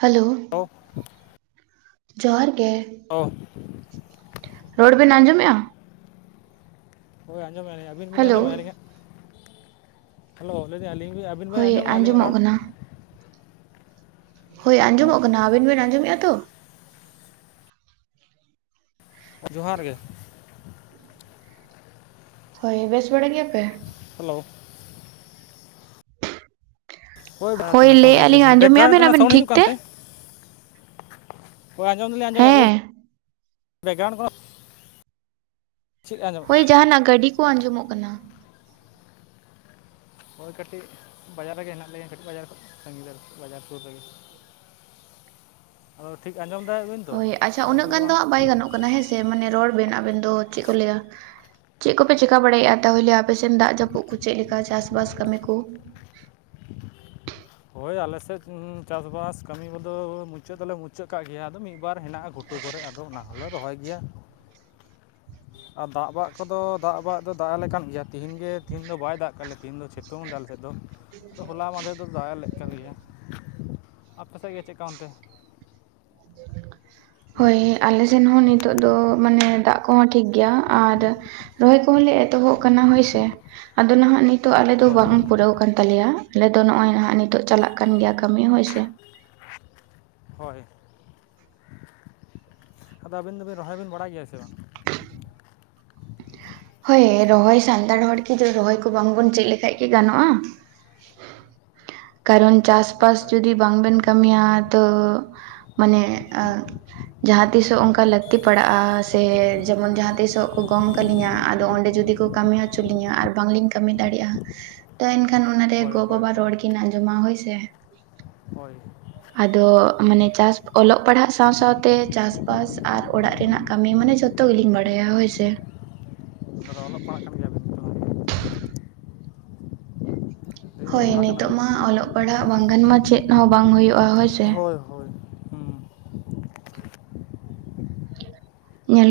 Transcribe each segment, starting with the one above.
Hello, hello ᱡᱚᱦᱟᱨ ᱜᱮ ᱚ ᱨᱚᱲ ᱵᱮᱱ ᱟᱡᱚᱢᱮᱜᱼᱟ? ᱦᱳᱭ, ᱟᱸᱡᱚᱢᱮᱜᱼᱟ ᱞᱤᱧ ᱟᱹᱵᱤᱱ ᱵᱤᱱ ᱟᱸᱡᱚᱢᱮᱜ ᱦᱮᱞᱳ ᱟ ᱟᱞᱤᱧᱟᱜ? ᱦᱮᱞᱳ, ᱞᱟᱹᱭᱮᱫᱟᱹᱧ ᱟᱹᱞᱤᱧ ᱟᱹᱵᱤᱱ ᱵᱤᱱ ᱦᱳᱭ ᱟᱸᱡᱚᱢᱮᱫᱟ ᱟᱹᱞᱤᱧᱟᱜ ᱟᱸᱡᱚᱢᱚᱜ ᱨᱚᱲ? ᱠᱟᱱᱟ ᱦᱳᱭ ᱟᱸᱡᱚᱢᱚᱜ ᱠᱟᱱᱟ, ᱟᱵᱤᱱ ᱵᱤᱱ ᱟᱸᱡᱚᱢᱮᱜᱼᱟ ᱛᱚ? ᱡᱚᱦᱟᱨ ᱜᱮ, ᱦᱳᱭ ᱵᱮᱥ ᱵᱟᱲᱟ ᱜᱮᱭᱟᱯᱮ? ᱦᱮᱞᱳ ᱦᱳᱭ ᱵᱟᱝ ᱞᱟᱹᱭᱮᱜᱼᱟ ᱞᱤᱧ ᱢᱚᱴᱟᱢᱩᱴᱤ ᱟᱸᱡᱚᱢᱮᱜᱼᱟ ᱵᱮᱠᱜᱨᱟᱣᱩᱱᱰ ᱵᱮᱱ ᱨᱮᱱᱟᱜ ᱟᱵᱮᱱ ᱥᱟᱣᱩᱱᱰ ᱴᱷᱤᱠ ᱦᱤᱡᱩᱜ ᱛᱮ ᱠᱟᱱᱛᱮ᱾ ᱦᱚᱭ ᱟᱸᱡᱚᱢ ᱫᱚᱞᱤᱧ ᱟᱸᱡᱚᱢᱮᱜᱼᱟ ᱞᱟᱭ ᱦᱮᱸ ᱵᱮᱠᱜᱨᱟᱣᱩᱱᱰ ᱠᱷᱚᱱ ᱦᱳᱭ ᱡᱟᱦᱟᱱᱟᱜ ᱜᱟᱹᱰᱤ ᱠᱚ ᱟᱸᱡᱚᱢᱚᱜ ᱠᱟᱱᱟ᱾ ᱦᱳᱭ ᱠᱟᱹᱴᱤᱡ ᱵᱟᱡᱟᱨ ᱨᱮᱜᱮ ᱦᱮᱱᱟᱜ ᱞᱤᱧᱟ ᱠᱟᱹᱴᱤᱡ ᱵᱟᱡᱟᱨ ᱠᱷᱚᱱ ᱥᱟᱸᱜᱤᱧ ᱤᱫᱟᱹᱨ ᱵᱟᱡᱟᱨ ᱥᱩᱨ ᱨᱮᱜᱮ᱾ [inaudible] ᱟᱫᱚ ᱴᱷᱤᱠ ᱟᱸᱡᱚᱢ ᱮᱫᱟ ᱵᱤᱱᱼᱼ ᱦᱳᱭ ᱟᱪᱪᱷᱟ ᱩᱱᱟᱹᱜ ᱜᱟᱱ ᱫᱚ ᱦᱟᱸᱜ ᱵᱟᱭ ᱜᱟᱱᱚᱜ ᱠᱟᱱᱟ ᱦᱮᱸᱥᱮ, ᱢᱟᱱᱮ ᱨᱚᱲ ᱵᱮᱱ ᱟᱵᱮᱱ ᱫᱚ ᱪᱮᱫ ᱠᱚ ᱞᱟᱹᱭᱟ? ᱪᱮᱫ ᱠᱚᱯᱮ ᱪᱤᱠᱟ ᱵᱟᱲᱟᱭᱼᱟᱜ ᱛᱟᱦᱚᱞᱮ, ᱟᱯᱮᱥᱮᱫ ᱫᱟᱜ ᱡᱟᱹᱯᱩᱫ ᱠᱚ ᱪᱮᱫ ᱞᱮᱠᱟ ᱪᱟᱥᱵᱟᱥ ᱠᱟᱹᱢᱤ ᱠᱚ? ᱦᱳᱭ ᱟᱞᱮᱥᱮᱫ ᱪᱟᱥᱵᱟᱥ ᱠᱟᱹᱢᱤ ᱠᱚᱫᱚ ᱢᱩᱪᱟᱹᱫ ᱞᱮ, ᱢᱩᱪᱟᱹᱫ ᱠᱟᱜ ᱜᱮᱭᱟ ᱟᱫᱚ ᱢᱤᱫ ᱵᱟᱨ ᱦᱮᱱᱟᱜᱼᱟ ᱜᱚᱴᱼᱼ ᱜᱷᱩᱴᱩ ᱠᱚᱨᱮ ᱟᱫᱚ ᱚᱱᱟ ᱦᱚᱸᱞᱮ ᱨᱚᱦᱚᱭ ᱜᱮᱭᱟ ᱾ [inaudible] ᱟᱨ ᱫᱟᱜ ᱵᱟᱜ ᱠᱚᱫᱚ ᱫᱟᱜ ᱵᱟᱜ ᱫᱚ ᱫᱟᱜᱼᱟ ᱞᱮᱠᱟᱱ ᱜᱮᱭᱟ ᱾ ᱛᱤᱦᱤᱧ ᱜᱮ ᱛᱤᱦᱤᱧ ᱫᱚ ᱵᱟᱭ ᱫᱟᱜ ᱠᱟᱜ ᱞᱮᱭᱟ, ᱛᱤᱦᱤᱧ ᱫᱚ ᱥᱤᱛᱩᱝ ᱫᱟᱭ ᱟᱞᱮ ᱥᱮᱫ ᱫᱚ, ᱦᱚᱞᱟ ᱢᱟᱦᱫᱮᱨ ᱫᱚᱼᱼ ᱫᱟᱭᱟ ᱞᱮᱫ [unintelligible] ᱟᱯᱮᱥᱮᱫ ᱜᱮ ᱪᱮᱫᱠᱟ ᱚᱱᱛᱮ? ᱦᱳᱭ, ᱟᱞᱮ ᱥᱮᱱ ᱦᱚᱸ ᱱᱤᱛᱼᱼ ᱱᱤᱛᱚᱜ ᱫᱚ ᱢᱟᱱᱮ ᱫᱟᱜ ᱠᱚᱦᱚᱸ ᱴᱷᱤᱠ ᱜᱮᱭᱟ ᱟᱨ ᱨᱚᱦᱚᱭ ᱠᱚᱦᱚᱸ ᱞᱮ ᱮᱛᱚᱦᱚᱵ ᱠᱟᱱᱟ ᱦᱳᱭᱥᱮ ᱾ ᱟᱫᱚ ᱱᱟᱦᱟᱸᱜ ᱱᱤᱛᱼᱼ ᱛᱚ ᱟᱞᱮ ᱫᱚ ᱦᱳᱭ ᱵᱟᱝ ᱯᱩᱨᱟᱹᱣ ᱟᱠᱟᱱ ᱛᱟᱞᱮᱭᱟ, ᱟᱞᱮ ᱫᱚ ᱱᱚᱜᱼᱚᱭ ᱦᱟᱸᱜ ᱱᱤᱛᱚᱜ ᱪᱟᱞᱟᱜ ᱠᱟᱱ ᱜᱮᱭᱟ ᱠᱟᱹᱢᱤ ᱦᱳᱭ ᱥᱮ ᱾ ᱦᱳᱭ, ᱟᱫᱚ ᱟᱹᱵᱤᱱ ᱫᱚ ᱵᱤᱱ ᱨᱚᱦᱚᱭ ᱵᱤᱱ ᱵᱟᱲᱟᱭ ᱜᱮᱭᱟ ᱥᱮ ᱵᱟᱝ? ᱦᱳᱭ, ᱨᱚᱦᱚᱭ ᱥᱟᱱᱛᱟᱲ ᱦᱚᱲ ᱠᱤ ᱨᱚᱦᱚᱭ ᱠᱚ ᱵᱟᱝᱵᱚᱱ ᱪᱮᱫ ᱞᱮᱠᱷᱟᱱ ᱠᱤ ᱜᱟᱱᱚᱜᱼᱟ᱾ ᱦᱳᱭ ᱠᱟᱨᱚᱱ ᱪᱮᱫ ᱛᱚ ᱪᱟᱥᱵᱟᱥ ᱫᱚᱨᱠᱟᱨ ᱜᱮ ᱡᱩᱫᱤ ᱵᱟᱝᱵᱮᱱᱼᱼ ᱠᱟᱹᱢᱤᱭᱟ ᱛᱚ, ᱢᱟᱱᱮᱼᱼ ᱡᱟᱦᱟᱸ, ᱛᱤᱥᱚᱜ ᱚᱱᱠᱟ ᱞᱟᱹᱠᱛᱤ ᱯᱟᱲᱟᱜᱼᱟ ᱥᱮ ᱡᱮᱢᱚᱱ ᱡᱟᱦᱟᱸ ᱛᱤᱥᱚᱜᱼᱼ ᱜᱚᱝ ᱠᱟᱞᱤᱧᱟ, ᱟᱫᱚ ᱚᱸᱰᱮ ᱡᱩᱫᱤ ᱠᱚ ᱠᱟᱹᱢᱤ ᱦᱚᱪᱚ ᱞᱤᱧᱟ ᱟᱨ ᱵᱟᱝᱞᱤᱧ ᱠᱟᱹᱢᱤ ᱫᱟᱲᱮᱭᱟᱜᱼᱟ ᱾ ᱛᱚ ᱮᱱᱠᱷᱟᱱ, ᱚᱱᱟᱨᱮ ᱦᱳᱭ ᱜᱚ ᱦᱳᱭ ᱵᱟᱵᱟ ᱦᱳᱭ ᱨᱚᱲ ᱠᱤᱱ ᱟᱸᱡᱚᱢᱟ ᱦᱳᱭᱥᱮ ᱾ ᱦᱳᱭ ᱾ ᱟᱫᱚ ᱢᱟᱱᱮ ᱪᱟᱥ ᱚᱞᱚᱜ ᱯᱟᱲᱦᱟᱜ ᱥᱟᱶ ᱥᱟᱶᱛᱮ ᱪᱟᱥᱵᱟᱥ ᱟᱨ ᱚᱲᱟᱜ ᱨᱮᱱᱟᱜ ᱠᱟᱹᱢᱤ ᱢᱟᱱᱮ ᱡᱚᱛᱚᱼᱼ ᱡᱷᱚᱛᱚ ᱜᱮᱞᱤᱧ ᱵᱟᱲᱟᱭᱟ, ᱦᱳᱭ ᱥᱮ ᱾ ᱛᱟᱦᱚᱞᱮ ᱚᱞᱚᱜ ᱯᱟᱲᱦᱟᱜ ᱠᱟᱱ ᱜᱮᱭᱟ ᱵᱤᱱ ᱛᱚ? ᱞᱟᱹᱭ ᱦᱳᱭ ᱚᱞᱚᱜ ᱯᱟᱲᱦᱟᱜ ᱱᱤᱛᱚᱜ ᱠᱟᱱᱟᱵᱤᱱ ᱢᱟ ᱚᱞᱚᱜ ᱯᱟᱲᱦᱟᱜ ᱵᱟᱝ ᱜᱟᱱ ᱢᱟ, ᱪᱮᱫ ᱦᱚᱸ ᱵᱟᱝ ᱦᱳᱭᱳᱜᱼᱟ, ᱦᱳᱭᱥᱮ ᱾ ᱦᱳᱭ ᱦᱳᱭ ᱦᱩᱸ ᱾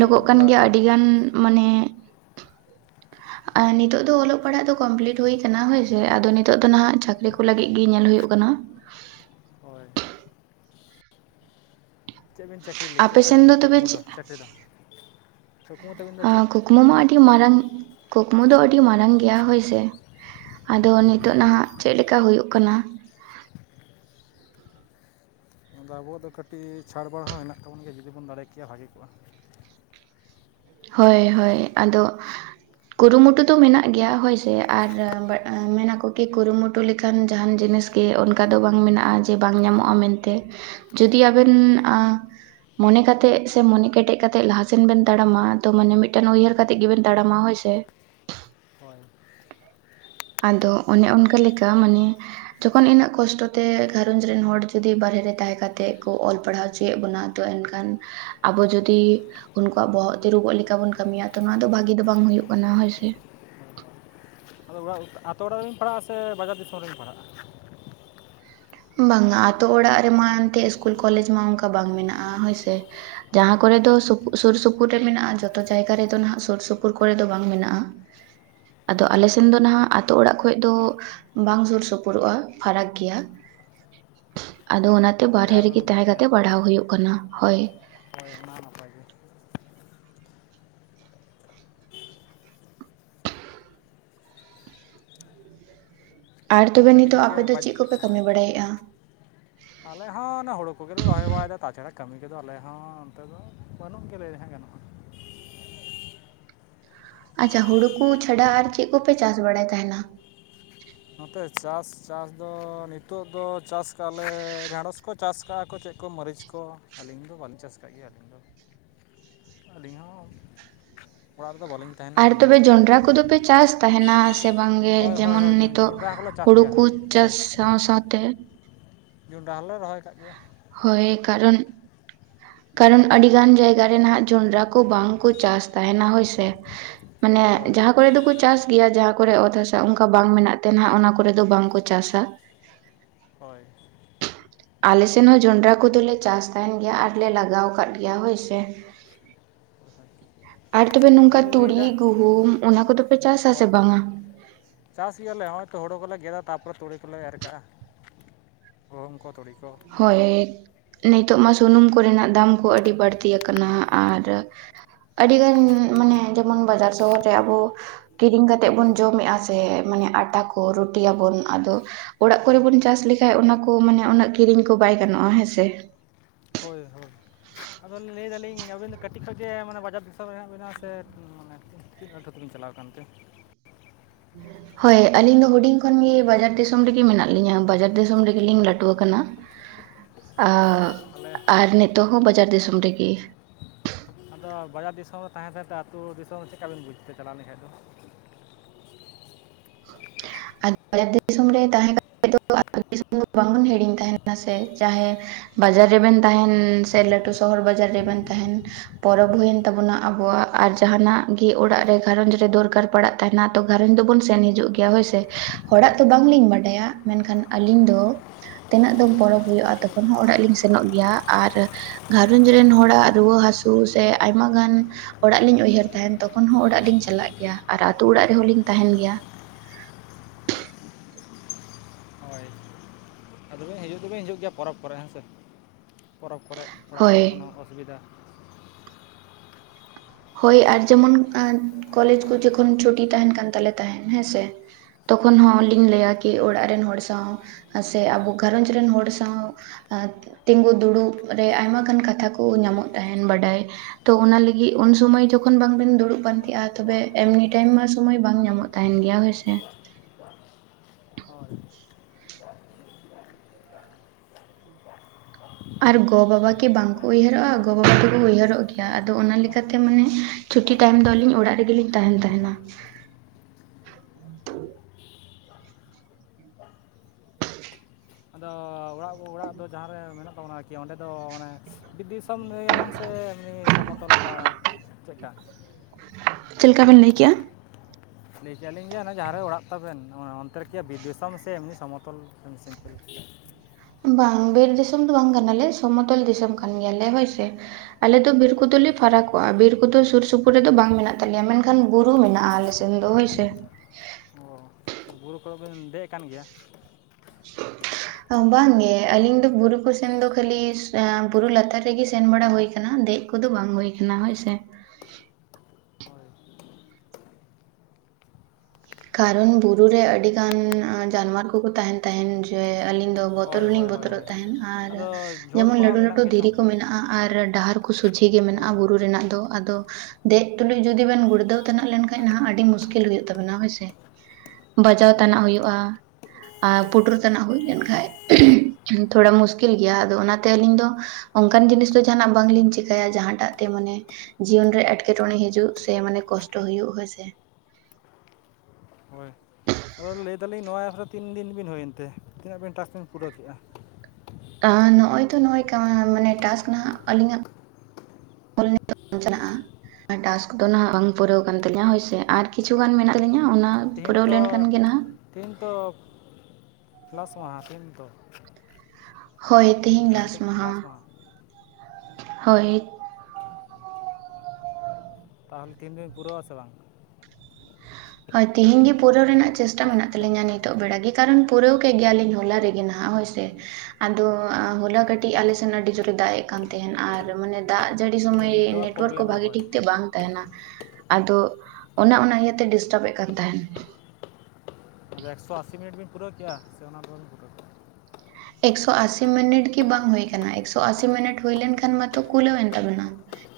ᱪᱮᱫ ᱜᱚᱜ ᱵᱤᱱ ᱠᱟᱱ ᱠᱚᱨᱟᱣᱮᱫ ᱜᱮᱭᱟ ᱛᱮ ᱟᱹᱰᱤ ᱜᱟᱱ ᱢᱟᱱᱮᱼᱼ ᱟᱨ ᱱᱤᱛᱚᱜ ᱫᱚ ᱚᱞᱚᱜ ᱯᱟᱲᱦᱟᱜ ᱫᱚ ᱠᱚᱢᱯᱞᱤᱴ ᱦᱳᱭ ᱠᱟᱱᱟ ᱦᱳᱭᱥᱮ, ᱟᱫᱚ ᱱᱤᱛᱚᱜ ᱫᱚ ᱱᱟᱦᱟᱜ ᱪᱟᱹᱠᱨᱤ ᱠᱚ ᱞᱟᱹᱜᱤᱫ ᱜᱮ ᱧᱮᱞ ᱦᱩᱭᱩᱜ ᱠᱟᱱᱟ ᱾ ᱦᱳᱭ ᱾ ᱪᱮᱫ ᱵᱤᱱ ᱪᱟᱹᱠᱨᱤ ᱞᱟᱹᱜᱤᱫ, ᱟᱯᱮ ᱪᱮᱫ ᱥᱮᱱ ᱛᱟᱵᱤᱱ ᱛᱚᱵᱮ ᱠᱩᱠᱢᱩ ᱫᱚ, ᱪᱟᱹᱠᱨᱤ ᱫᱚ? ᱠᱩᱠᱢᱩ ᱛᱟᱹᱵᱤᱱ ᱫᱚ ᱪᱮᱫ ᱠᱩᱠᱢᱩ ᱢᱟ ᱟᱹᱰᱤ ᱢᱟᱨᱟᱝ, ᱠᱩᱠᱢᱩ ᱫᱚ ᱟᱹᱰᱤ ᱢᱟᱨᱟᱝ ᱜᱮᱭᱟ ᱦᱳᱭ ᱥᱮ ᱾ ᱟᱫᱚ ᱦᱳᱭ ᱱᱤᱛᱳᱜ ᱱᱟᱦᱟᱸᱜ, ᱪᱮᱫᱞᱮᱠᱟ ᱦᱩᱭᱩᱜ ᱠᱟᱱᱟ? ᱢᱮᱱᱫᱚ ᱟᱵᱚᱣᱟᱜ ᱫᱚ ᱠᱟᱹᱴᱤᱡ ᱪᱷᱟᱲ ᱵᱟᱲ ᱦᱚᱸ ᱦᱮᱱᱟᱜ ᱛᱟᱵᱚᱱ ᱜᱮᱭᱟ, ᱡᱩᱫᱤ ᱵᱚᱱ ᱫᱟᱲᱮ ᱠᱮᱭᱟ ᱵᱷᱟᱹᱜᱤ ᱠᱚᱜᱼᱟ ᱾ ᱦᱳᱭ, ᱦᱳᱭ ᱟᱫᱚᱼᱼ ᱠᱩᱨᱩᱢᱩᱴᱩ ᱫᱚ ᱢᱮᱱᱟᱜ ᱜᱮᱭᱟ ᱦᱳᱭᱥᱮ ᱟᱨ ᱢᱮᱱ ᱟᱠᱚ ᱠᱤ ᱠᱩᱨᱩᱢᱩᱴᱩ ᱞᱮᱠᱷᱟᱱ ᱡᱟᱦᱟᱱ ᱡᱤᱱᱤᱥᱼᱼ ᱜᱮ ᱚᱱᱠᱟ ᱫᱚ ᱵᱟᱝ ᱢᱮᱱᱟᱜᱼᱟ ᱡᱮ ᱵᱟᱝ ᱧᱟᱢᱚᱜᱼᱟ, ᱢᱮᱱᱛᱮ ᱡᱩᱫᱤ ᱟᱵᱮᱱ ᱟᱸᱼᱼ ᱢᱚᱱᱮ ᱠᱟᱛᱮᱜ ᱥᱮ ᱢᱚᱱᱮ ᱠᱮᱴᱮᱡ ᱠᱟᱛᱮ ᱞᱟᱦᱟᱥᱮᱱ ᱵᱮᱱ ᱛᱟᱲᱟᱢᱟᱼᱼ ᱛᱚ ᱢᱟᱱᱮ ᱢᱤᱫᱴᱮᱱ ᱩᱭᱦᱟᱹᱨ ᱠᱟᱛᱮᱜ ᱜᱮᱵᱮᱱ ᱛᱟᱲᱟᱢᱟ, ᱦᱳᱭ ᱥᱮ? ᱦᱳᱭ ᱾ ᱟᱫᱚ, ᱚᱱᱮ ᱚᱱᱠᱟ ᱞᱮᱠᱟ ᱢᱟᱱᱮᱼᱼ ᱡᱚᱠᱷᱚᱱ ᱤᱱᱟᱹᱜ ᱠᱚᱥᱴᱚ ᱛᱮ, ᱜᱷᱟᱨᱚᱧᱡᱽ ᱨᱮᱱ ᱦᱚᱲ ᱡᱚᱫᱤ ᱵᱟᱦᱨᱮ ᱨᱮ ᱛᱟᱦᱮᱸ ᱠᱟᱛᱮᱫ ᱠᱚ ᱚᱞ ᱯᱟᱲᱦᱟᱣ ᱦᱚᱪᱚᱭᱮᱫ ᱵᱚᱱᱟ ᱛᱚ ᱮᱱᱠᱷᱟᱱ, ᱟᱵᱚ ᱡᱩᱫᱤ ᱩᱱᱠᱩᱣᱟᱜ ᱵᱚᱦᱚᱜ ᱛᱤᱨᱩᱵᱚᱜ ᱞᱮᱠᱟ ᱵᱚᱱ ᱠᱟᱹᱢᱤᱭᱟ ᱛᱚ, ᱱᱚᱶᱟ ᱫᱚ ᱵᱷᱟᱹᱜᱤ ᱫᱚ ᱵᱟᱝ ᱦᱩᱭᱩᱜ ᱠᱟᱱᱟ ᱦᱳᱭᱥᱮ? ᱟᱫᱚ ᱵᱟᱝ ᱟ ᱟᱛᱳ ᱨᱮᱵᱤᱧ ᱯᱟᱲᱦᱟᱜᱼᱟ ᱥᱮ, ᱵᱟᱡᱟᱨ ᱫᱤᱥᱚᱢ ᱨᱮᱵᱤᱧ ᱯᱟᱲᱦᱟᱜᱼᱟ? ᱵᱟᱝᱼᱟ ᱟᱛᱳ ᱚᱲᱟᱜ ᱨᱮᱢᱟ ᱮᱱᱛᱮᱫ ᱤᱥᱠᱩᱞ ᱠᱚᱞᱮᱡᱽ ᱢᱟ ᱚᱱᱠᱟ ᱵᱟᱝ ᱢᱮᱱᱟᱜᱼᱟ, ᱦᱳᱭ ᱥᱮ ᱡᱟᱦᱟᱸ ᱠᱚᱨᱮ ᱫᱚ ᱥᱤ ᱥᱩᱨ ᱥᱩᱯᱩᱨ ᱨᱮ ᱢᱮᱱᱟᱜᱼᱟ, ᱡᱚᱛᱚ ᱡᱟᱭᱜᱟ ᱨᱮᱫᱚ ᱱᱟᱸᱜ ᱥᱩᱨ ᱥᱩᱯᱩᱨ ᱠᱚᱨᱮ ᱫᱚ ᱵᱟᱝ ᱢᱮᱱᱟᱜᱼᱟ ᱾ ᱟᱫᱚ ᱟᱞᱮ ᱥᱮᱱ ᱫᱚ ᱱᱟᱸᱜ ᱟᱛᱳ ᱚᱲᱟᱜ ᱠᱷᱚᱡ ᱫᱚ ᱵᱟᱝ ᱥᱳᱨ ᱥᱳᱯᱳᱨᱚᱜᱼᱟ, ᱯᱷᱟᱨᱟᱠ ᱜᱮᱭᱟ᱾ ᱟᱫᱚ ᱚᱱᱟᱛᱮ ᱵᱟᱨᱦᱮ ᱵᱟᱡᱟᱨ ᱨᱮᱜᱮ ᱨᱮᱵᱤᱱ ᱯᱟᱲᱦᱟᱜ ᱛᱟᱦᱮᱸ ᱜᱮᱭᱟ ᱠᱟᱛᱮ ᱯᱟᱲᱦᱟᱣ ᱦᱩᱭᱩᱜ ᱠᱟᱱᱟ, ᱦᱳᱭ᱾ ᱦᱳᱭ ᱚᱱᱟ ᱱᱟᱯᱟᱭ ᱜᱮ᱾ ᱟᱨ ᱟᱫᱚ ᱛᱚᱵᱮ ᱠᱟᱹᱴᱤᱡ ᱱᱤᱛᱚᱜ ᱠᱷᱚᱡ ᱜᱮ ᱟᱯᱮ ᱫᱚ ᱵᱟᱡ ᱪᱤᱫ ᱠᱚᱯᱮ ᱦᱳᱭ ᱠᱟᱹᱢᱤ ᱵᱟᱲᱟᱭᱮᱫᱼᱟ? ᱟᱞᱮ ᱦᱚᱸ ᱚᱱ ᱦᱳᱲᱩ ᱠᱚᱜᱮᱞᱮ ᱨᱚᱦᱚᱭ ᱵᱟᱲᱟᱭᱮᱫᱟ, ᱛᱟᱪᱷᱟᱲᱟ ᱠᱟᱹᱢᱤ ᱠᱚᱫᱚ ᱟᱞᱮ ᱦᱚᱸ ᱚᱱᱛᱮ ᱫᱚ ᱵᱟᱹᱱᱩᱜ ᱜᱮᱞᱮ ᱦᱟᱸᱜ ᱜᱟᱱᱚᱜᱼᱟ᱾ ᱟᱪᱪᱷᱟ, ᱦᱳᱲᱩ ᱠᱚ ᱪᱷᱟᱰᱟ ᱟᱨ ᱪᱮᱫ ᱠᱚᱯᱮ ᱪᱟᱥ ᱵᱟᱲᱟᱭ ᱛᱟᱦᱮᱱᱟ? ᱱᱚᱛᱮ ᱪᱟᱥ ᱪᱟᱥ ᱫᱚ ᱱᱤᱛᱳᱜ ᱫᱚ ᱪᱟᱥ ᱠᱟᱜ ᱞᱮ ᱡᱷᱮᱸᱲᱚᱥ ᱠᱚ ᱪᱟᱥ ᱠᱟᱜᱼᱟ ᱠᱚ ᱪᱮᱫ ᱠᱚ ᱢᱟᱹᱨᱤᱪ ᱠᱚ, ᱟᱹᱞᱤᱧ ᱫᱚ ᱵᱟᱞᱤᱧ ᱪᱟᱥ ᱠᱟ ᱜᱮᱭᱟ ᱟᱹᱞᱤᱧ ᱫᱚ ᱟᱹᱞᱤᱧ ᱦᱚᱸ ᱚᱲᱟᱜ ᱨᱮᱫᱚ ᱵᱟᱞᱤᱧ ᱛᱟᱦᱮᱱ ᱟᱨ ᱛᱚᱵᱮ ᱡᱚᱱᱰᱨᱟ ᱠᱚᱫᱚᱯᱮ ᱪᱟᱥ ᱛᱟᱦᱮᱱᱟ ᱥᱮ ᱵᱟᱝᱜᱮ? ᱦᱳᱭ ᱦᱳᱭ ᱡᱮᱢᱚᱱ ᱦᱳᱭ ᱱᱤᱛᱳᱜ ᱡᱚᱱᱰᱨᱟ ᱦᱚᱸᱞᱮ ᱪᱟᱥ ᱦᱩᱲᱩ ᱠᱩ ᱪᱟᱥ ᱥᱟᱶ ᱥᱟᱶᱛᱮ ᱢᱚᱸᱰᱨᱟ ᱦᱚᱸᱞᱮ ᱨᱚᱦᱚᱭ ᱠᱟᱜ ᱜᱮᱭᱟ᱾ ᱦᱳᱭ ᱠᱟᱨᱚᱱ ᱠᱟᱨᱚᱱ ᱟᱹᱰᱤ ᱜᱟᱱ ᱡᱟᱭᱜᱟ ᱨᱮ ᱱᱟᱜ ᱡᱚᱱᱰᱨᱟ ᱠᱚ ᱵᱟᱝ ᱠᱚ ᱪᱟᱥ ᱛᱟᱦᱮᱱᱟ ᱦᱳᱭᱥᱮ᱾ ᱢᱟᱱᱮ ᱦᱳᱭ ᱡᱟᱦᱟᱸ ᱠᱚᱨᱮ ᱫᱚᱠᱚ ᱪᱟᱥ ᱜᱮᱭᱟ, ᱡᱟᱦᱟᱸ ᱠᱚᱨᱮ ᱚᱛ ᱦᱟᱥᱟ ᱚᱱᱠᱟ ᱵᱟᱝ ᱢᱮᱱᱟᱜ ᱛᱮ ᱱᱟᱜ ᱚᱱᱟ ᱠᱚᱨᱮ ᱫᱚ ᱵᱟᱝ ᱠᱚ ᱪᱟᱥᱟ᱾ ᱦᱳᱭ᱾ ᱟᱞᱮ ᱥᱮᱱ ᱦᱚᱸ ᱡᱚᱱᱰᱨᱟ ᱠᱚᱫᱚᱞᱮ ᱪᱟᱥ ᱛᱟᱦᱮᱱ ᱜᱮᱭᱟ, ᱟᱨᱞᱮ ᱞᱟᱜᱟᱣ ᱟᱠᱟᱫ ᱜᱮᱭᱟ ᱦᱳᱭ ᱥᱮ᱾ ᱟᱨ ᱛᱚᱵᱮ ᱱᱚᱝᱠᱟ ᱟᱫᱚᱞᱤᱧ ᱛᱩᱲᱤ, ᱞᱟᱹᱭᱫᱟ ᱜᱩᱦᱩᱢ, ᱚᱱᱟ ᱠᱚᱫᱚᱯᱮ ᱪᱟᱥᱟ ᱥᱮ ᱦᱳᱭ ᱦᱳᱭ ᱵᱟᱝᱟ? ᱪᱟᱥ ᱜᱮᱭᱟᱞᱮ ᱦᱚᱼᱚᱭ ᱛᱚ ᱦᱳᱲᱳ ᱠᱚᱞᱮ ᱜᱮᱫᱟ, ᱛᱟᱨᱯᱚᱨᱮ ᱛᱩᱲᱤ ᱠᱚᱞᱮ ᱮᱨ ᱠᱟᱜᱼᱟ᱾ ᱜᱩᱦᱩᱢ ᱠᱚ ᱛᱩᱲᱤ ᱠᱚ᱾ ᱦᱳᱭ, ᱱᱤᱛᱚᱜ ᱢᱟ ᱥᱩᱱᱩᱢ ᱠᱚᱨᱮᱱᱟᱜ ᱫᱟᱢ ᱠᱚ ᱟᱹᱰᱤ ᱵᱟᱹᱲᱛᱤᱭᱟᱠᱟᱱᱟ ᱟᱨ ᱟᱹᱰᱤᱜᱟᱱ ᱢᱟᱱᱮ ᱡᱮᱢᱚᱱ ᱵᱟᱡᱟᱨ ᱥᱚᱦᱚᱨ ᱨᱮ ᱟᱵᱚ ᱠᱤᱨᱤᱧ ᱠᱟᱛᱮᱫ ᱵᱚᱱ ᱡᱚᱢᱮᱫᱼᱟ ᱥᱮ, ᱢᱟᱱᱮ ᱟᱴᱟ ᱠᱚ ᱨᱩᱴᱤᱭᱟᱵᱚᱱ ᱟᱫᱚ ᱚᱲᱟᱜ ᱠᱚᱨᱮ ᱵᱚᱱ ᱪᱟᱥ ᱞᱮᱠᱟᱱᱡ ᱚᱱᱟ ᱠᱚ ᱢᱟᱱᱮ ᱩᱱᱟᱹᱜ ᱠᱤᱨᱤᱧ ᱠᱚ ᱵᱟᱭ ᱜᱟᱱᱚᱜᱼᱟ ᱦᱮᱸᱥᱮ᱾ ᱦᱳᱭ ᱦᱳᱭ᱾ ᱟᱫᱚ ᱞᱟᱹᱭ ᱫᱟᱞᱤᱧ ᱟᱹᱵᱤᱱ ᱫᱚ ᱠᱟᱹᱴᱤᱡ ᱠᱷᱚᱡ ᱜᱮ ᱢᱟᱱᱮ ᱵᱟᱡᱟᱨ ᱫᱤᱥᱚᱢ ᱨᱮ ᱦᱮᱱᱟᱜ ᱵᱤᱱᱟ ᱥᱮ ᱪᱮᱫ ᱟᱸᱱᱴᱟ ᱛᱮᱵᱤᱱ ᱪᱟᱞᱟᱣ ᱠᱟᱱᱛᱮ? [unintelligible] ᱦᱳᱭ ᱟᱹᱞᱤᱧ ᱫᱚ ᱦᱩᱰᱤᱧ ᱠᱷᱚᱱ ᱜᱮ ᱵᱟᱡᱟᱨ ᱫᱤᱥᱚᱢ ᱨᱮᱜᱮ ᱢᱮᱱᱟᱜ ᱞᱤᱧᱟᱹ, ᱵᱟᱡᱟᱨ ᱫᱤᱥᱚᱢ ᱨᱮᱜᱮᱞᱤᱧ ᱞᱟᱹᱴᱩ ᱟᱠᱟᱱᱟ᱾ ᱟᱞᱮ ᱟᱜ ᱟᱨ ᱱᱤᱛᱳᱜ ᱦᱚᱸ ᱵᱟᱡᱟᱨ ᱫᱤᱥᱚᱢ ᱨᱮᱜᱤ᱾ ᱟᱫᱚ ᱵᱟᱡᱟᱨ ᱫᱤᱥᱚᱢ ᱨᱮ ᱛᱟᱦᱮᱸᱛᱮ ᱟᱹᱛᱩ ᱫᱤᱥᱚᱢ ᱪᱮᱫᱠᱟ ᱵᱮᱱ ᱵᱩᱡᱽᱛᱮ ᱪᱟᱞᱟᱣ ᱞᱮᱱᱠᱷᱟᱡ ᱫᱚ? [unintelligible] ᱫᱤᱥᱚᱢ ᱨᱮ ᱛᱟᱦᱮᱸ ᱠᱟᱛᱮ ᱫᱚ [unintelligible] ᱫᱤᱥᱚᱢ ᱫᱚ ᱵᱟᱝᱵᱚᱱ ᱦᱤᱲᱤᱧ ᱛᱟᱦᱮᱱᱟ ᱥᱮ ᱪᱟᱦᱮ ᱵᱟᱡᱟᱨ ᱨᱮᱵᱮᱱ ᱛᱟᱦᱮᱱ ᱥᱮ ᱞᱟᱹᱴᱩ ᱥᱚᱦᱚᱨ ᱵᱟᱡᱟᱨ ᱨᱮᱵᱮᱱ ᱛᱟᱦᱮᱱ᱾ ᱯᱚᱨᱚᱵᱽ ᱦᱩᱭᱮᱱ ᱛᱟᱵᱚᱱᱟ ᱟᱵᱚᱣᱟᱜ ᱟᱨ ᱡᱟᱦᱟᱱᱟᱜ ᱜᱮ ᱚᱲᱟᱜ ᱨᱮ ᱜᱷᱟᱸᱨᱚᱸᱡᱽ ᱨᱮ ᱫᱚᱨᱠᱟᱨ ᱯᱟᱲᱟᱜ ᱛᱟᱦᱮᱱᱟ ᱛᱚ ᱜᱷᱟᱨᱚᱸᱡᱽ ᱫᱚ ᱵᱚᱱ ᱥᱮᱱ ᱦᱤᱡᱩᱜ ᱜᱮᱭᱟ ᱦᱳᱭ ᱥᱮ, ᱦᱚᱲᱟᱜ ᱛᱚ ᱵᱟᱝᱞᱤᱧ ᱵᱟᱰᱟᱭᱟ ᱢᱮᱱᱠᱷᱟᱱ ᱟᱹᱞᱤᱧ ᱫᱚ ᱛᱤᱱᱟᱹᱜ ᱫᱚᱢ ᱯᱚᱨᱚᱵᱽ ᱦᱳᱭᱳᱜᱼᱟ, ᱛᱚᱠᱷᱚᱱ ᱦᱚᱸ ᱚᱲᱟᱜ ᱞᱤᱧ ᱥᱮᱱᱚᱜ ᱜᱮᱭᱟ ᱟᱨ ᱜᱷᱟᱨᱚᱡᱽ ᱨᱮᱱ ᱦᱚᱲᱟᱜ ᱨᱩᱣᱟᱹ ᱦᱟᱥᱩ ᱥᱮ ᱟᱭᱢᱟ ᱜᱟᱱ ᱚᱲᱟᱜ ᱞᱤᱧ ᱩᱭᱦᱟᱹᱨ ᱛᱟᱦᱮᱱ ᱛᱚᱠᱷᱚᱱ ᱦᱚᱸ ᱚᱲᱟᱜ ᱞᱤᱧ ᱪᱟᱞᱟᱜ ᱜᱮᱭᱟ, ᱟᱨ ᱟᱛᱩ ᱚᱲᱟᱜ ᱨᱮᱦᱚᱸ ᱞᱤᱧ ᱛᱟᱦᱮᱱ ᱜᱮᱭᱟ᱾ [unintelligible] ᱦᱳᱭ ᱟᱫᱚ ᱦᱤᱡᱩᱜ ᱫᱚᱵᱤᱱ ᱦᱤᱡᱩᱜ ᱜᱮᱭᱟ ᱯᱚᱨᱚᱵᱽ ᱠᱚᱨᱮ ᱦᱮᱸᱥᱮ, ᱯᱚᱨᱚᱵᱽ ᱠᱚᱨᱮ ᱚᱲᱟᱜ ᱦᱳᱭ ᱠᱚᱨᱮ ᱠᱳᱱᱳ ᱚᱥᱩᱵᱤᱫᱟ ᱦᱳᱭ ᱟᱨ ᱡᱮᱢᱚᱱ ᱠᱚᱞᱮᱡᱽ ᱠᱚ ᱡᱚᱠᱷᱚᱱ ᱪᱷᱩᱴᱤ ᱛᱟᱦᱮᱱ ᱠᱟᱱ ᱛᱟᱞᱮ ᱛᱟᱦᱮᱸᱱ ᱦᱮᱸᱥᱮ, ᱛᱚᱠᱷᱚᱱ ᱦᱚᱸ ᱞᱤᱧ ᱞᱟᱹᱭᱟ, ᱠᱤ ᱚᱲᱟᱜ ᱨᱮᱱ ᱦᱚᱲ ᱥᱟᱶ ᱥᱮ ᱟᱵᱚ ᱜᱷᱟᱨᱚᱸᱡᱽ ᱨᱮᱱ ᱦᱚᱲ ᱥᱟᱶ ᱛᱮᱸᱜᱩ ᱫᱩᱲᱩᱵ ᱨᱮ ᱟᱭᱢᱟ ᱜᱟᱱ ᱠᱟᱛᱷᱟ ᱠᱚ ᱧᱟᱢᱚᱜ ᱛᱟᱦᱮᱱ ᱵᱟᱰᱟᱭ ᱛᱚ ᱚᱱᱟ ᱞᱤᱜᱤᱜ ᱩᱱ ᱥᱩᱢᱚᱭ ᱡᱚᱠᱷᱚᱱ ᱵᱟᱝ ᱵᱮᱱ ᱫᱩᱲᱩᱵ ᱯᱟᱱᱛᱮᱜ-ᱟ, ᱛᱚᱵᱮ ᱮᱢᱱᱤ ᱴᱟᱭᱤᱢ ᱢᱟ ᱥᱩᱢᱚᱭ ᱵᱟᱝ ᱧᱟᱢᱚᱜ ᱛᱟᱦᱮᱱ ᱜᱮᱭᱟ ᱦᱳᱸᱥᱮ, ᱦᱳᱭ ᱟᱨ ᱜᱚᱼᱵᱟᱵᱟ ᱠᱤ ᱵᱟᱝᱠᱚ ᱩᱭᱦᱟᱹᱨᱚᱜᱼᱟ ᱜᱚᱼᱵᱟᱵᱟ ᱛᱮᱠᱚ ᱩᱭᱦᱟᱹᱨᱚᱜ ᱜᱮᱭᱟ ᱟᱫᱚ ᱚᱱᱟ ᱞᱮᱠᱟᱛᱮ ᱢᱟᱱᱮ ᱪᱷᱩᱴᱤ ᱴᱟᱭᱤᱢ ᱫᱚ ᱟᱹᱞᱤᱧ ᱚᱲᱟᱜ ᱨᱮᱜᱮᱞᱤᱧ ᱛᱟᱦᱮᱱ ᱛᱟᱦᱮᱱᱟ᱾ ᱟᱫᱚ ᱚᱲᱟᱜ ᱚᱲᱟᱜ ᱫᱚ ᱡᱟᱦᱟᱸᱨᱮ ᱢᱮᱱᱟᱜ ᱛᱟᱵᱚᱱᱟ ᱟᱨᱠᱤ ᱚᱸᱰᱮ ᱫᱚ ᱢᱟᱱᱮ ᱠᱷᱤᱛᱤᱥ ᱞᱟᱹᱭᱟᱵᱚᱱ ᱥᱮ ᱮᱢᱱᱤ ᱥᱚᱢᱚᱛᱚᱞ ᱵᱟ ᱪᱮᱫᱠᱟ? ᱪᱮᱫᱠᱟ ᱵᱤᱱ ᱞᱟᱹᱭ ᱠᱮᱜᱼᱟ? ᱞᱟᱹᱭ ᱫᱟ. ᱞᱤᱧ ᱡᱮ ᱚᱱᱮ ᱡᱟᱦᱟᱸᱨᱮ ᱚᱲᱟᱜ ᱛᱟᱵᱮᱱ ᱚᱱᱟ ᱚᱱᱛᱮ ᱨᱮ ᱠᱤ ᱵᱤᱨ ᱫᱤᱥᱚᱢ ᱥᱮ ᱮᱢᱱᱤ ᱥᱚᱢᱚᱛᱚᱞ ᱥᱤᱢᱯᱮᱞ? ᱵᱟᱝ ᱵᱤᱨ ᱫᱤᱥᱚᱢ ᱫᱚ ᱵᱟᱝ ᱠᱟᱱᱟᱞᱮ, ᱥᱚᱢᱚᱛᱚᱞ ᱫᱤᱥᱚᱢ ᱠᱟᱱ ᱜᱮᱭᱟᱞᱮ ᱦᱳᱭᱥᱮ᱾ ᱟᱞᱮ ᱫᱚ ᱵᱤᱨ ᱠᱚᱫᱚᱞᱮ ᱯᱷᱟᱨᱟᱠ ᱚᱜᱼᱟ, ᱵᱤᱨ ᱠᱚᱫᱚ ᱥᱩᱨ ᱥᱩᱯᱩᱨ ᱨᱮᱫᱚ ᱵᱟᱝ ᱢᱮᱱᱟᱜ ᱛᱟᱞᱮᱭᱟ, ᱢᱮᱱᱠᱷᱟᱱ ᱵᱩᱨᱩ ᱢᱮᱱᱟᱜᱼᱟ ᱟᱞᱮ ᱥᱮᱫ᱾ ᱦᱚᱭ ᱥᱮ᱾ ᱚ ᱵᱩᱨᱩ ᱠᱚᱨᱮᱵᱤᱱ ᱫᱮᱡ ᱟᱠᱟᱱ ᱜᱮᱭᱟ? [unintelligible] ᱵᱟᱝᱜᱮ ᱟᱹᱞᱤᱧ ᱫᱚ ᱵᱩᱨᱩ ᱠᱚᱥᱮᱱ ᱫᱚ ᱠᱷᱟᱹᱞᱤ ᱵᱩᱨᱩ ᱞᱟᱛᱟᱨ ᱨᱮᱜᱮ ᱥᱮᱱ ᱵᱟᱲᱟ ᱦᱩᱭᱠᱟᱱᱟ ᱫᱮᱡ ᱠᱚᱫᱚ ᱵᱟᱝ ᱦᱩᱭ ᱟᱠᱟᱱᱟ ᱦᱳᱭ ᱥᱮ᱾ ᱠᱟᱨᱚᱱ ᱵᱩᱨᱩ ᱨᱮ ᱟᱹᱰᱤᱜᱟᱱ ᱡᱟᱱᱚᱣᱟᱨ ᱠᱚᱠᱚ ᱛᱟᱦᱮᱱ ᱛᱟᱦᱮᱱ ᱡᱮ ᱟᱹᱞᱤᱧ ᱟᱞᱤᱧ ᱫᱚ ᱵᱚᱛᱚᱨ ᱦᱳᱭ ᱦᱳᱭ ᱦᱚᱸᱞᱤᱧ ᱦᱳᱭ ᱵᱚᱛᱚᱨᱚᱜ ᱦᱳᱭ ᱛᱟᱦᱮᱸᱫ ᱟᱨ ᱟᱫᱚ ᱡᱷᱳᱲ ᱡᱮᱢᱚᱱ ᱠᱚᱦᱚᱸ ᱞᱟᱹᱴᱩ ᱞᱟᱹᱴᱩ ᱢᱮᱱᱟᱜ ᱫᱷᱤᱨᱤ ᱜᱮᱪᱚᱝ ᱠᱚ ᱢᱮᱱᱟᱜᱼᱟ᱾ ᱟᱨ ᱰᱟᱦᱟᱨ ᱠᱚ ᱥᱚᱡᱷᱮ ᱜᱮ ᱦᱳᱭ ᱢᱮᱱᱟᱜᱼᱟ ᱦᱳᱭ ᱵᱩᱨᱩ ᱨᱮᱱᱟᱜ ᱫᱚ ᱟᱫᱚ᱾ ᱫᱮᱡ ᱛᱩᱞᱩᱡ ᱡᱩᱫᱤ ᱵᱤᱱ ᱜᱩᱲᱫᱟᱹᱣ ᱛᱟᱱᱟᱜ ᱞᱮᱱᱠᱷᱟᱡ ᱱᱷᱟᱜ ᱟᱹᱰᱤ ᱢᱩᱥᱠᱤᱞ ᱦᱩᱭᱩᱜ ᱛᱟᱵᱤᱱᱟ ᱦᱳᱭᱥᱮ᱾ ᱵᱟᱡᱟᱣ ᱦᱳᱭ ᱛᱟᱱᱟᱜ ᱦᱳᱭ ᱦᱩᱭᱩᱜᱼᱟ᱾ ᱟ ᱯᱩᱴᱩᱨ ᱛᱟᱱᱟᱜ ᱦᱩᱭ ᱞᱮᱱᱠᱟᱡ ᱛᱷᱚᱲᱟ ᱢᱩᱥᱠᱤᱞ ᱜᱮᱭᱟ ᱟᱫᱚ ᱚᱱᱟᱛᱮ ᱟᱹᱞᱤᱧ ᱫᱚ ᱚᱱᱠᱟᱱ ᱡᱤᱱᱤᱥ ᱫᱚ ᱡᱟᱦᱟᱱᱟᱜ ᱵᱟᱝᱞᱤᱧ ᱪᱤᱠᱟᱹᱭᱟ ᱡᱟᱦᱟᱸᱴᱟᱜ ᱛᱮ ᱢᱟᱱᱮ ᱡᱤᱭᱚᱱ ᱨᱮ ᱮᱴᱠᱮᱴᱚᱬᱮ ᱦᱤᱡᱩᱜ ᱥᱮ ᱢᱟᱱᱮ ᱠᱚᱥᱴᱚ ᱦᱩᱭᱩᱜ ᱦᱳᱭ ᱥᱮ᱾ ᱦᱳᱭ ᱟᱫᱚ ᱞᱟᱹᱭ ᱫᱟᱞᱤᱧ ᱱᱚᱣᱟ ᱮᱯᱥᱨᱮ ᱛᱤᱱ ᱫᱤᱱ ᱵᱤᱱ ᱦᱩᱭᱮᱱᱛᱮ ᱛᱤᱱᱟᱹᱜ ᱵᱤᱱ ᱴᱟᱥᱠ ᱵᱤᱱ ᱯᱩᱨᱟᱹᱣ ᱠᱮᱫᱼᱟ? ᱱᱚᱜᱼᱚᱭ ᱛᱚ ᱱᱚᱜᱼᱚᱭ ᱢᱟᱱᱮ ᱴᱟᱥᱠ ᱱᱷᱟᱜ ᱟᱹᱞᱤᱧᱟᱜ ᱚᱞ ᱱᱤᱛᱚᱜ ᱪᱟᱞᱟᱜᱼᱟ᱾ ᱴᱟᱥᱠ ᱠᱚᱫᱚ ᱱᱷᱟᱜ ᱵᱟᱝ ᱯᱩᱨᱟᱹᱣ ᱠᱟᱱ ᱛᱟᱹᱞᱤᱧᱟ ᱦᱳᱭᱥᱮ, ᱟᱨ ᱠᱤᱪᱷᱩ ᱜᱟᱱ ᱢᱮᱱᱟᱜ ᱞᱤᱧᱟ. ᱚᱱᱟ ᱛᱮᱦᱮᱧ ᱯᱩᱨᱟᱹᱣ ᱛᱚ ᱞᱮᱱᱠᱷᱟᱱ ᱜᱮ ᱱᱟᱦᱟᱜ ᱛᱮᱦᱮᱧ ᱛᱚ ᱠᱮᱞᱟᱥ ᱢᱟᱦᱟ ᱛᱮᱦᱮᱧ ᱛᱚ᱾ ᱦᱳᱭ ᱛᱮᱦᱮᱧ ᱞᱟᱥ ᱢᱟᱦᱟ ᱦᱳᱭ᱾ ᱛᱟᱦᱚᱞᱮ ᱛᱮᱦᱮᱧ ᱫᱚᱵᱤᱱ ᱯᱩᱨᱟᱹᱣ ᱟᱥᱮ ᱵᱟᱝ? ᱦᱳᱭ ᱛᱮᱦᱮᱧ ᱜᱮ ᱯᱩᱨᱟᱹᱣ ᱨᱮᱱᱟᱜ ᱪᱮᱥᱴᱟ ᱢᱮᱱᱟᱜ ᱛᱟᱞᱤᱧᱟ ᱱᱤᱛᱚᱜ ᱵᱮᱲᱟ ᱜᱮ, ᱠᱟᱨᱚᱱ ᱯᱩᱨᱟᱹᱣ ᱠᱮᱜᱮᱭᱟᱞᱤᱧ ᱦᱚᱞᱟ ᱨᱮᱜᱮ ᱱᱷᱟᱜ᱾ ᱦᱳᱭ ᱥᱮ ᱟᱫᱚ ᱦᱚᱞᱟ ᱠᱟᱹᱴᱤᱡ ᱟᱞᱮ ᱥᱮᱱ ᱟᱹᱰᱤ ᱡᱳᱨᱮ ᱫᱟᱜ ᱮᱫ ᱠᱟᱱ ᱛᱟᱦᱮᱸᱫ ᱟᱨ ᱢᱟᱱᱮ ᱫᱟᱜ ᱡᱟᱹᱲᱤ ᱟᱫᱚ ᱥᱚᱢᱚᱭ ᱱᱮᱴᱣᱟᱨᱠ ᱱᱮᱴᱚᱣᱟᱨᱠ ᱠᱚ ᱯᱨᱚᱵᱞᱮᱢᱟᱭ ᱵᱷᱟᱜᱤ ᱦᱳᱭ ᱴᱷᱤᱠ ᱛᱮ ᱵᱟᱝ ᱛᱟᱦᱮᱱᱟ ᱟᱫᱚ ᱚᱱᱮ ᱚᱱᱟ ᱤᱭᱟᱹᱛᱮ ᱰᱤᱥᱴᱟᱵ ᱮᱫ ᱠᱟᱱ ᱛᱟᱦᱮᱸᱫ᱾ ᱮᱠᱥᱚ ᱟᱥᱤ ᱢᱤᱱᱤᱴ ᱵᱤᱱ ᱯᱩᱨᱟᱹᱣ ᱠᱮᱫᱟ ᱥᱮ ᱚᱱᱟ ᱫᱚ ᱵᱟᱵᱤᱱ ᱯᱩᱨᱟᱹᱣᱟ? ᱮᱠᱥᱚ ᱟᱥᱤ ᱢᱤᱱᱤᱴ ᱜᱮ ᱵᱟᱝ ᱦᱩᱭ ᱟᱠᱟᱱᱟ ᱮᱠᱥᱚ ᱟᱥᱤ ᱢᱤᱱᱤᱴ ᱦᱩᱭ ᱞᱮᱱᱠᱷᱟᱱ ᱢᱟᱛᱚ ᱠᱩᱞᱟᱹᱣ ᱮᱱ ᱛᱟᱵᱤᱱᱟ᱾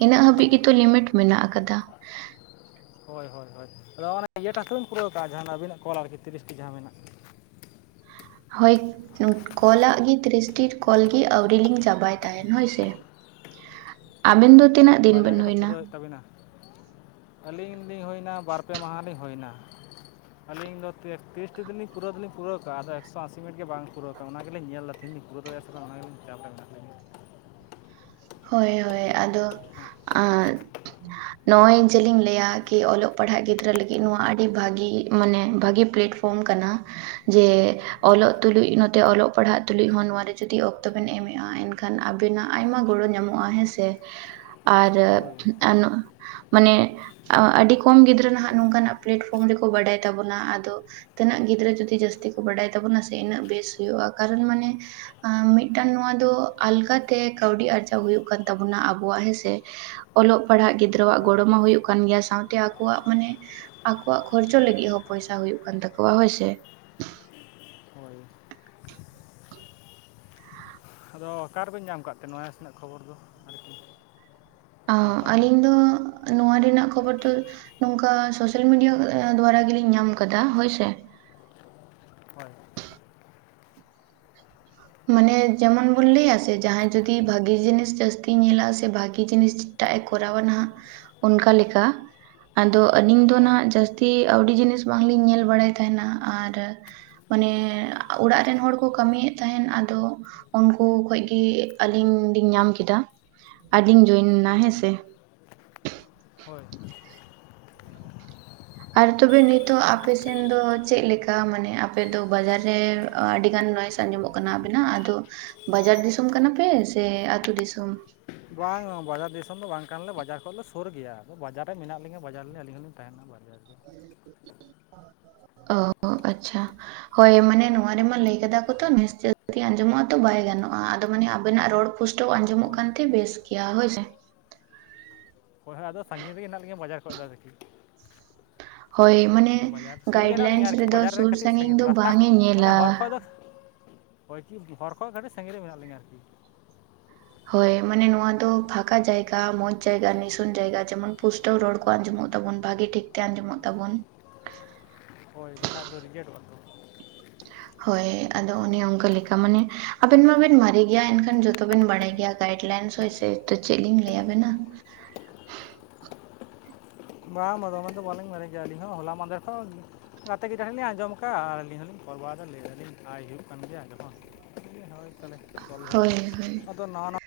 ᱤᱱᱟᱹᱜ ᱦᱟᱹᱵᱤᱡ ᱜᱮᱛᱚ ᱞᱤᱢᱤᱴ ᱢᱮᱱᱟᱜ ᱟᱠᱟᱫᱟ᱾ ᱦᱳᱭ ᱦᱳᱭ ᱦᱳᱭ ᱟᱫᱚ ᱚᱱᱟ ᱤᱭᱟᱹᱴᱟᱜ ᱛᱚ ᱵᱤᱱ ᱯᱩᱨᱟᱹᱣ ᱟᱠᱟᱫᱼᱟ ᱡᱟᱦᱟᱸ ᱟᱵᱤᱱᱟᱜ ᱠᱚᱞ ᱟᱨᱠᱤ ᱛᱤᱨᱤᱥᱴᱤ ᱡᱟᱦᱟᱸ ᱢᱮᱱᱟᱜ᱾ ᱦᱳᱭ ᱠᱚᱞᱟᱜ ᱜᱮ ᱛᱤᱨᱤᱥᱴᱤ ᱠᱚᱞ ᱜᱮ ᱟᱹᱣᱨ ᱞᱤᱧ ᱪᱟᱵᱟᱭ ᱛᱟᱦᱮᱫ ᱦᱳᱭ ᱥᱮ᱾ ᱟᱵᱤᱱ ᱫᱚ ᱛᱤᱱᱟᱹᱜ ᱫᱤᱱ ᱵᱤᱱ ᱦᱩᱭᱱᱟ? ᱛᱟᱹᱵᱤᱱᱟ ᱟᱹᱞᱤᱧ ᱞᱤᱧ ᱦᱩᱭᱱᱟ ᱵᱟᱨ ᱯᱮ ᱢᱟᱦᱟ ᱞᱤᱧ ᱦᱩᱭᱱᱟ᱾ ᱟᱹᱞᱤᱧ ᱫᱚ ᱛᱤᱨᱤᱥᱴᱤ ᱫᱚᱞᱤᱧ ᱯᱩᱨᱟᱹᱣ ᱫᱚᱞᱤᱧ ᱯᱩᱨᱟᱹᱣ ᱠᱟᱜᱼᱟ ᱮᱠᱥᱚ ᱟᱥᱤ ᱢᱤᱴ ᱜᱮ ᱵᱟᱝ ᱯᱩᱨᱟᱹᱣ ᱟᱠᱟᱱᱟ ᱚᱱᱟ ᱜᱮᱞᱤᱧ ᱧᱮᱞ ᱮᱫᱟ [unintelligible] ᱛᱮᱦᱮᱧ ᱞᱤᱧ ᱯᱩᱨᱟᱹᱣ ᱫᱟᱲᱮᱭᱟᱜ-ᱟ ᱥᱮ ᱵᱟᱝ-ᱟ, ᱚᱱᱟᱜᱮ ᱟᱹᱲᱤ ᱪᱟᱯᱨᱮ ᱢᱮᱱᱟᱜ ᱞᱤᱧᱟ [unintelligible] ᱦᱳᱭ ᱦᱳᱭ ᱟᱫᱚ ᱟᱻ ᱱᱚᱜᱼᱚᱭ ᱡᱮᱞᱤᱧ ᱞᱟᱹᱭᱟ ᱠᱤ ᱚᱞᱚᱜ ᱯᱟᱲᱦᱟᱜ ᱜᱤᱫᱽᱨᱟᱹ ᱞᱟᱹᱜᱤᱫ ᱱᱚᱣᱟ ᱟᱹᱰᱤ ᱵᱷᱟᱜᱤ ᱢᱟᱱᱮ ᱵᱷᱟᱜᱤ ᱯᱷᱮᱴ -ᱩᱢ ᱠᱟᱱᱟ, ᱡᱮ ᱚᱞᱚᱜ ᱛᱩᱞᱩᱡ ᱱᱚᱛᱮ ᱚᱞᱚᱜ ᱯᱟᱲᱦᱟᱜ ᱛᱩᱞᱩᱡ ᱦᱚᱸ ᱱᱚᱣᱟ ᱨᱮ ᱡᱩᱫᱤ ᱚᱠᱛᱚ ᱵᱤᱱ ᱮᱢᱮᱜᱼᱟ ᱮᱱᱠᱷᱟᱱ ᱮᱠᱷᱟᱱ ᱟᱵᱤᱱᱟᱜ ᱟᱭᱢᱟ ᱜᱚᱲᱚ ᱧᱟᱢᱚᱜᱼᱟ᱾ ᱦᱮᱸ ᱥᱮ? ᱟᱨ ᱦᱳᱭ ᱢᱟᱱᱮ ᱟᱹᱰᱤ ᱠᱚᱢ ᱜᱤᱫᱽᱨᱟᱹ ᱱᱟᱷᱟᱜ ᱱᱚᱝᱠᱟᱱᱟᱜ ᱯᱮᱞᱮᱴᱯᱷᱨᱚᱢ ᱨᱮᱠᱚ ᱵᱟᱰᱟᱭ ᱛᱟᱵᱚᱱᱟ, ᱟᱫᱚ ᱛᱤᱱᱟᱹᱜ ᱜᱤᱫᱽᱨᱟᱹ ᱡᱩᱫᱤ ᱡᱟᱹᱥᱛᱤ ᱠᱚ ᱵᱟᱰᱟᱭ ᱛᱟᱵᱚᱱᱟ ᱥᱮ ᱩᱱᱟᱹᱜ ᱵᱮᱥ ᱦᱩᱭᱩᱜᱼᱟ ᱠᱟᱨᱚᱱ ᱢᱟᱱᱮ ᱢᱤᱫ ᱴᱟᱱ ᱱᱚᱣᱟ ᱫᱚ ᱟᱞᱜᱟ ᱛᱮ ᱠᱟᱹᱣᱰᱤ ᱟᱨᱡᱟᱣ ᱦᱳᱭᱳᱜ ᱠᱟᱱ ᱛᱟᱵᱚᱱᱟ ᱟᱵᱚᱣᱟᱜ ᱦᱮᱸ ᱥᱮ? ᱚᱞᱚᱜ ᱯᱟᱲᱦᱟᱜ ᱜᱤᱫᱽᱨᱟᱹᱣᱟᱜ ᱦᱳᱭ ᱜᱚᱲᱚ ᱢᱟ ᱦᱳᱭᱳᱜ ᱠᱟᱱ ᱜᱮᱭᱟ ᱥᱟᱶᱛᱮ ᱟᱠᱚᱣᱟᱜ ᱢᱟᱱᱮ ᱟᱠᱚᱣᱟᱜ ᱠᱷᱚᱨᱪᱚ ᱞᱟᱜᱤᱫ ᱦᱚᱸ ᱯᱚᱭᱥᱟ ᱦᱳᱭᱳᱜ ᱠᱟᱱ ᱛᱟᱠᱚᱣᱟ ᱦᱳᱭ ᱥᱮ? [unintelligible] ᱦᱳᱭ ᱾ ᱟᱫᱚ ᱚᱠᱟ ᱨᱮᱵᱤᱱ ᱧᱟᱢ ᱠᱟᱜ ᱛᱮ ᱱᱚᱣᱟ ᱮᱥ ᱨᱮᱱᱟᱜ ᱠᱷᱚᱵᱚᱨ ᱫᱚ ᱟᱨᱠᱤ? ᱚᱸᱻ ᱟᱞᱤᱧ ᱫᱚ ᱱᱟᱣᱟ ᱨᱮᱱᱟᱜ ᱠᱷᱚᱵᱚᱨ ᱫᱚ ᱱᱚᱝᱠᱟ ᱥᱳᱥᱟᱞ ᱢᱤᱰᱤᱭᱟ ᱫᱩᱣᱟᱨᱟ ᱜᱮᱞᱤᱧ ᱧᱟᱢ ᱠᱟᱫᱟ, ᱦᱳᱭ ᱥᱮ? ᱦᱳᱭᱻ ᱢᱟᱱᱮ ᱡᱮᱢᱚᱱ ᱵᱚᱱ ᱞᱟᱹᱭᱟ ᱥᱮ ᱡᱟᱦᱟᱭ ᱡᱩᱫᱤ ᱵᱷᱟᱜᱤ ᱡᱤᱱᱤᱥ ᱡᱟᱥᱛᱤᱭ ᱧᱮᱞᱟ ᱥᱮ ᱵᱷᱟᱜᱤ ᱡᱤᱱᱤᱥ ᱮᱴᱟᱜ ᱮ ᱠᱚᱨᱟᱣᱟ ᱱᱟᱦᱟᱜ ᱚᱱᱠᱟ ᱞᱮᱠᱟ ᱟᱫᱚ ᱟᱞᱤᱧ ᱫᱚ ᱦᱳᱭ ᱱᱟᱦᱱᱟᱜ ᱡᱟᱥ -ᱛᱤ ᱟᱹᱣᱰᱤ ᱡᱤᱱᱤᱥ ᱵᱟᱝ ᱞᱤᱧ ᱧᱮᱞ ᱵᱟᱲᱟᱭ ᱛᱟᱦᱮᱱᱟ ᱟᱨ ᱚᱱᱮ ᱚᱲᱟᱜ ᱨᱮᱱ ᱦᱚᱲ ᱠᱚ ᱠᱟᱢᱤᱭᱮᱫ ᱛᱟᱦᱮᱱ ᱟᱫᱚ ᱩᱱᱠᱩ ᱠᱷᱚᱡ ᱜᱮ ᱟᱞᱤᱧ ᱞᱤᱧ ᱧᱟᱢ ᱠᱮᱫᱟ ᱾ ᱟᱰᱤᱧ ᱡᱚᱭᱮᱱᱟ, ᱚ ᱦᱮᱸ ᱥᱮ? ᱦᱳᱭ [unintelligible] ᱟᱨ ᱛᱚᱵᱮ ᱱᱤᱛᱚᱜ ᱟᱯᱮᱥᱮᱱ ᱫᱚ ᱪᱮᱫ ᱞᱮᱠᱟ ᱢᱟᱱᱮ ᱟᱯᱮᱫ ᱫᱚ ᱵᱟᱡᱟᱨ ᱨᱮ ᱟᱰᱤ ᱜᱟᱱ ᱱᱚᱭᱮᱥ ᱟᱸᱧᱡᱚᱢᱚᱜ ᱠᱟᱱᱟ ᱟᱵᱤᱱᱟᱜ ᱟᱫᱚ ᱵᱟᱡᱟᱨ ᱫᱤᱥᱚᱢ ᱠᱟᱱᱟ ᱯᱮ ᱥᱮ ᱟᱛᱩ ᱫᱤᱥᱚᱢ? ᱵᱟᱝ ᱵᱟᱡᱟᱨ ᱫᱤᱥᱚᱢ ᱫᱚ ᱵᱟᱝ ᱠᱟᱱᱟ ᱞᱮ ᱵᱟᱡᱟᱨ ᱠᱷᱚᱡ ᱞᱮ ᱥᱩᱨ ᱜᱮᱭᱟ ᱟᱫᱚ ᱵᱟᱡᱟᱨ ᱨᱮ ᱢᱮᱱᱟᱜ ᱞᱤᱧᱟ ᱵᱟᱡᱟᱨ ᱨᱮ ᱟᱞᱤᱧ ᱦᱚᱸᱞᱤᱧ ᱛᱟᱦᱮᱱᱟ ᱾ ᱵᱟᱡᱟᱨ [unintelligible] [inaudible] ᱚ ᱚ ᱟᱪᱪᱷᱟ ᱾ ᱦᱳᱭ ᱢᱟᱱᱮ ᱱᱚᱣᱟ ᱨᱮᱢᱟ ᱞᱟᱹᱭ ᱠᱟᱫᱟ ᱠᱚ ᱛᱚ ᱱᱚᱭᱮᱥ ᱡᱟᱥᱛᱤ ᱟᱡᱚᱢᱚᱜᱼᱟ ᱛᱚ ᱵᱟᱭ ᱜᱟᱱᱚᱜᱼᱟ ᱟᱫᱚ ᱢᱟᱱᱮ ᱟᱵᱮᱱᱟᱜ ᱨᱚᱲ ᱯᱩᱥᱴᱟᱹᱣ ᱟᱡᱚᱢᱚᱜ ᱦᱳᱭ ᱠᱟᱱ ᱛᱮ ᱵᱮᱥ ᱜᱮᱭᱟ, ᱦᱳᱭ ᱥᱮ? ᱦᱳᱭ ᱟᱫᱚ ᱥᱟᱺᱜᱤᱧ ᱨᱮᱜᱮ ᱢᱮᱱᱟᱜ ᱞᱤᱧᱟ ᱵᱟᱡᱟᱨ ᱠᱷᱚᱡ ᱫᱚ ᱟᱨᱠᱤ ᱦᱳᱭ ᱢᱟᱱᱮ ᱵᱟᱡᱟᱨ ᱥᱩᱨ ᱨᱮᱜᱮ ᱜᱟᱭᱤᱰ ᱦᱮᱱᱟᱜ ᱞᱤᱧᱟᱹ ᱞᱟᱭᱤᱱᱥ ᱟᱨᱠᱤ ᱨᱮ ᱫᱚ ᱵᱟᱡᱟᱨ ᱥᱳᱨ ᱠᱟᱹᱴᱤᱡ ᱥᱟᱺᱜᱤᱧ ᱫᱚ ᱨᱟᱥᱛᱟ ᱵᱟᱝᱮ ᱧᱮᱞᱟ ᱾ [inaudible] ᱦᱚᱭ [unintelligible] ᱦᱚᱨ ᱠᱷᱚᱡ ᱥᱟᱺᱜᱤᱧ ᱨᱮ ᱢᱮᱱᱟᱜ ᱞᱤᱧᱟ ᱟᱨᱠᱤ ᱾ ᱦᱳᱭ ᱢᱟᱱᱮ ᱱᱚᱣᱟ ᱫᱚ ᱯᱷᱟᱠᱟ ᱡᱟᱭᱜᱟ ᱢᱚᱸᱡᱽ ᱡᱟᱭᱜᱟ ᱱᱤᱥᱩᱱ ᱡᱟᱭᱜᱟ ᱡᱮᱢᱚᱱ ᱯᱩᱥ ᱯᱩᱥᱴᱟᱹᱣ ᱨᱚᱲ ᱠᱚ ᱟᱡᱚᱢᱚᱜ ᱛᱟᱵᱚᱱ ᱵᱷᱟᱜᱮ ᱴᱷᱤᱠ ᱛᱮ ᱟᱡᱚᱢᱚᱜ ᱛᱟᱵᱚᱱ ᱾ ᱦᱳᱭ ᱵᱟᱠᱷᱟᱡ ᱫᱚ ᱨᱮᱡᱮᱴᱚᱜ-ᱟ ᱛᱚ ᱦᱳᱭ ᱟᱫᱚ ᱚᱱᱮ ᱚᱱᱠᱟ ᱞᱮᱠᱟ ᱢᱟᱱᱮ ᱟᱵᱮᱱ ᱢᱟᱵᱮᱱ ᱢᱟᱨᱮ ᱜᱮᱭᱟ ᱮᱱᱠᱷᱟᱱ ᱡᱚᱛᱚ ᱵᱮᱱ ᱵᱟᱲᱟᱭ ᱜᱮᱭᱟ ᱜᱟᱭᱤᱰ ᱞᱟᱭᱤᱱ ᱦᱚ ᱮ ᱛᱚ ᱪᱮᱫ ᱞᱤᱧ ᱞᱟᱹᱭ ᱟᱵᱮᱱᱟ? ᱵᱟᱝ ᱵᱟ ᱫᱚᱢᱮ ᱫᱚ ᱵᱟᱞᱤᱧ ᱢᱟᱨᱮ ᱜᱮᱭᱟ ᱟᱞᱤᱧ ᱦᱚ᱾ ᱦᱟᱞᱟ ᱢᱟᱫᱷᱮᱨ ᱠᱷᱚᱱ ᱜᱟᱛᱮ ᱜᱮ ᱡᱟᱦᱟ ᱞᱤᱧ ᱟᱡᱚᱢ ᱟᱠᱟᱫᱼᱟ ᱟᱨ ᱟᱞᱤᱧ ᱦᱚᱞᱤᱧ ᱠᱚᱞ ᱵᱟᱲᱟᱭ ᱫᱟ ᱞᱟᱹᱭ ᱫᱟᱤᱧ ᱟᱭ ᱦᱩᱭᱩᱜ ᱠᱟᱱ ᱜᱮᱭᱟ ᱡᱚᱠᱷᱚᱱ᱾ ᱦᱳᱭ ᱛᱟᱞᱦᱮ ᱠᱚᱞ ᱦᱳᱭ ᱞᱮᱜᱮᱧ᱾ ᱟᱫᱚ ᱱᱟᱣᱟ ᱱᱟᱢᱵ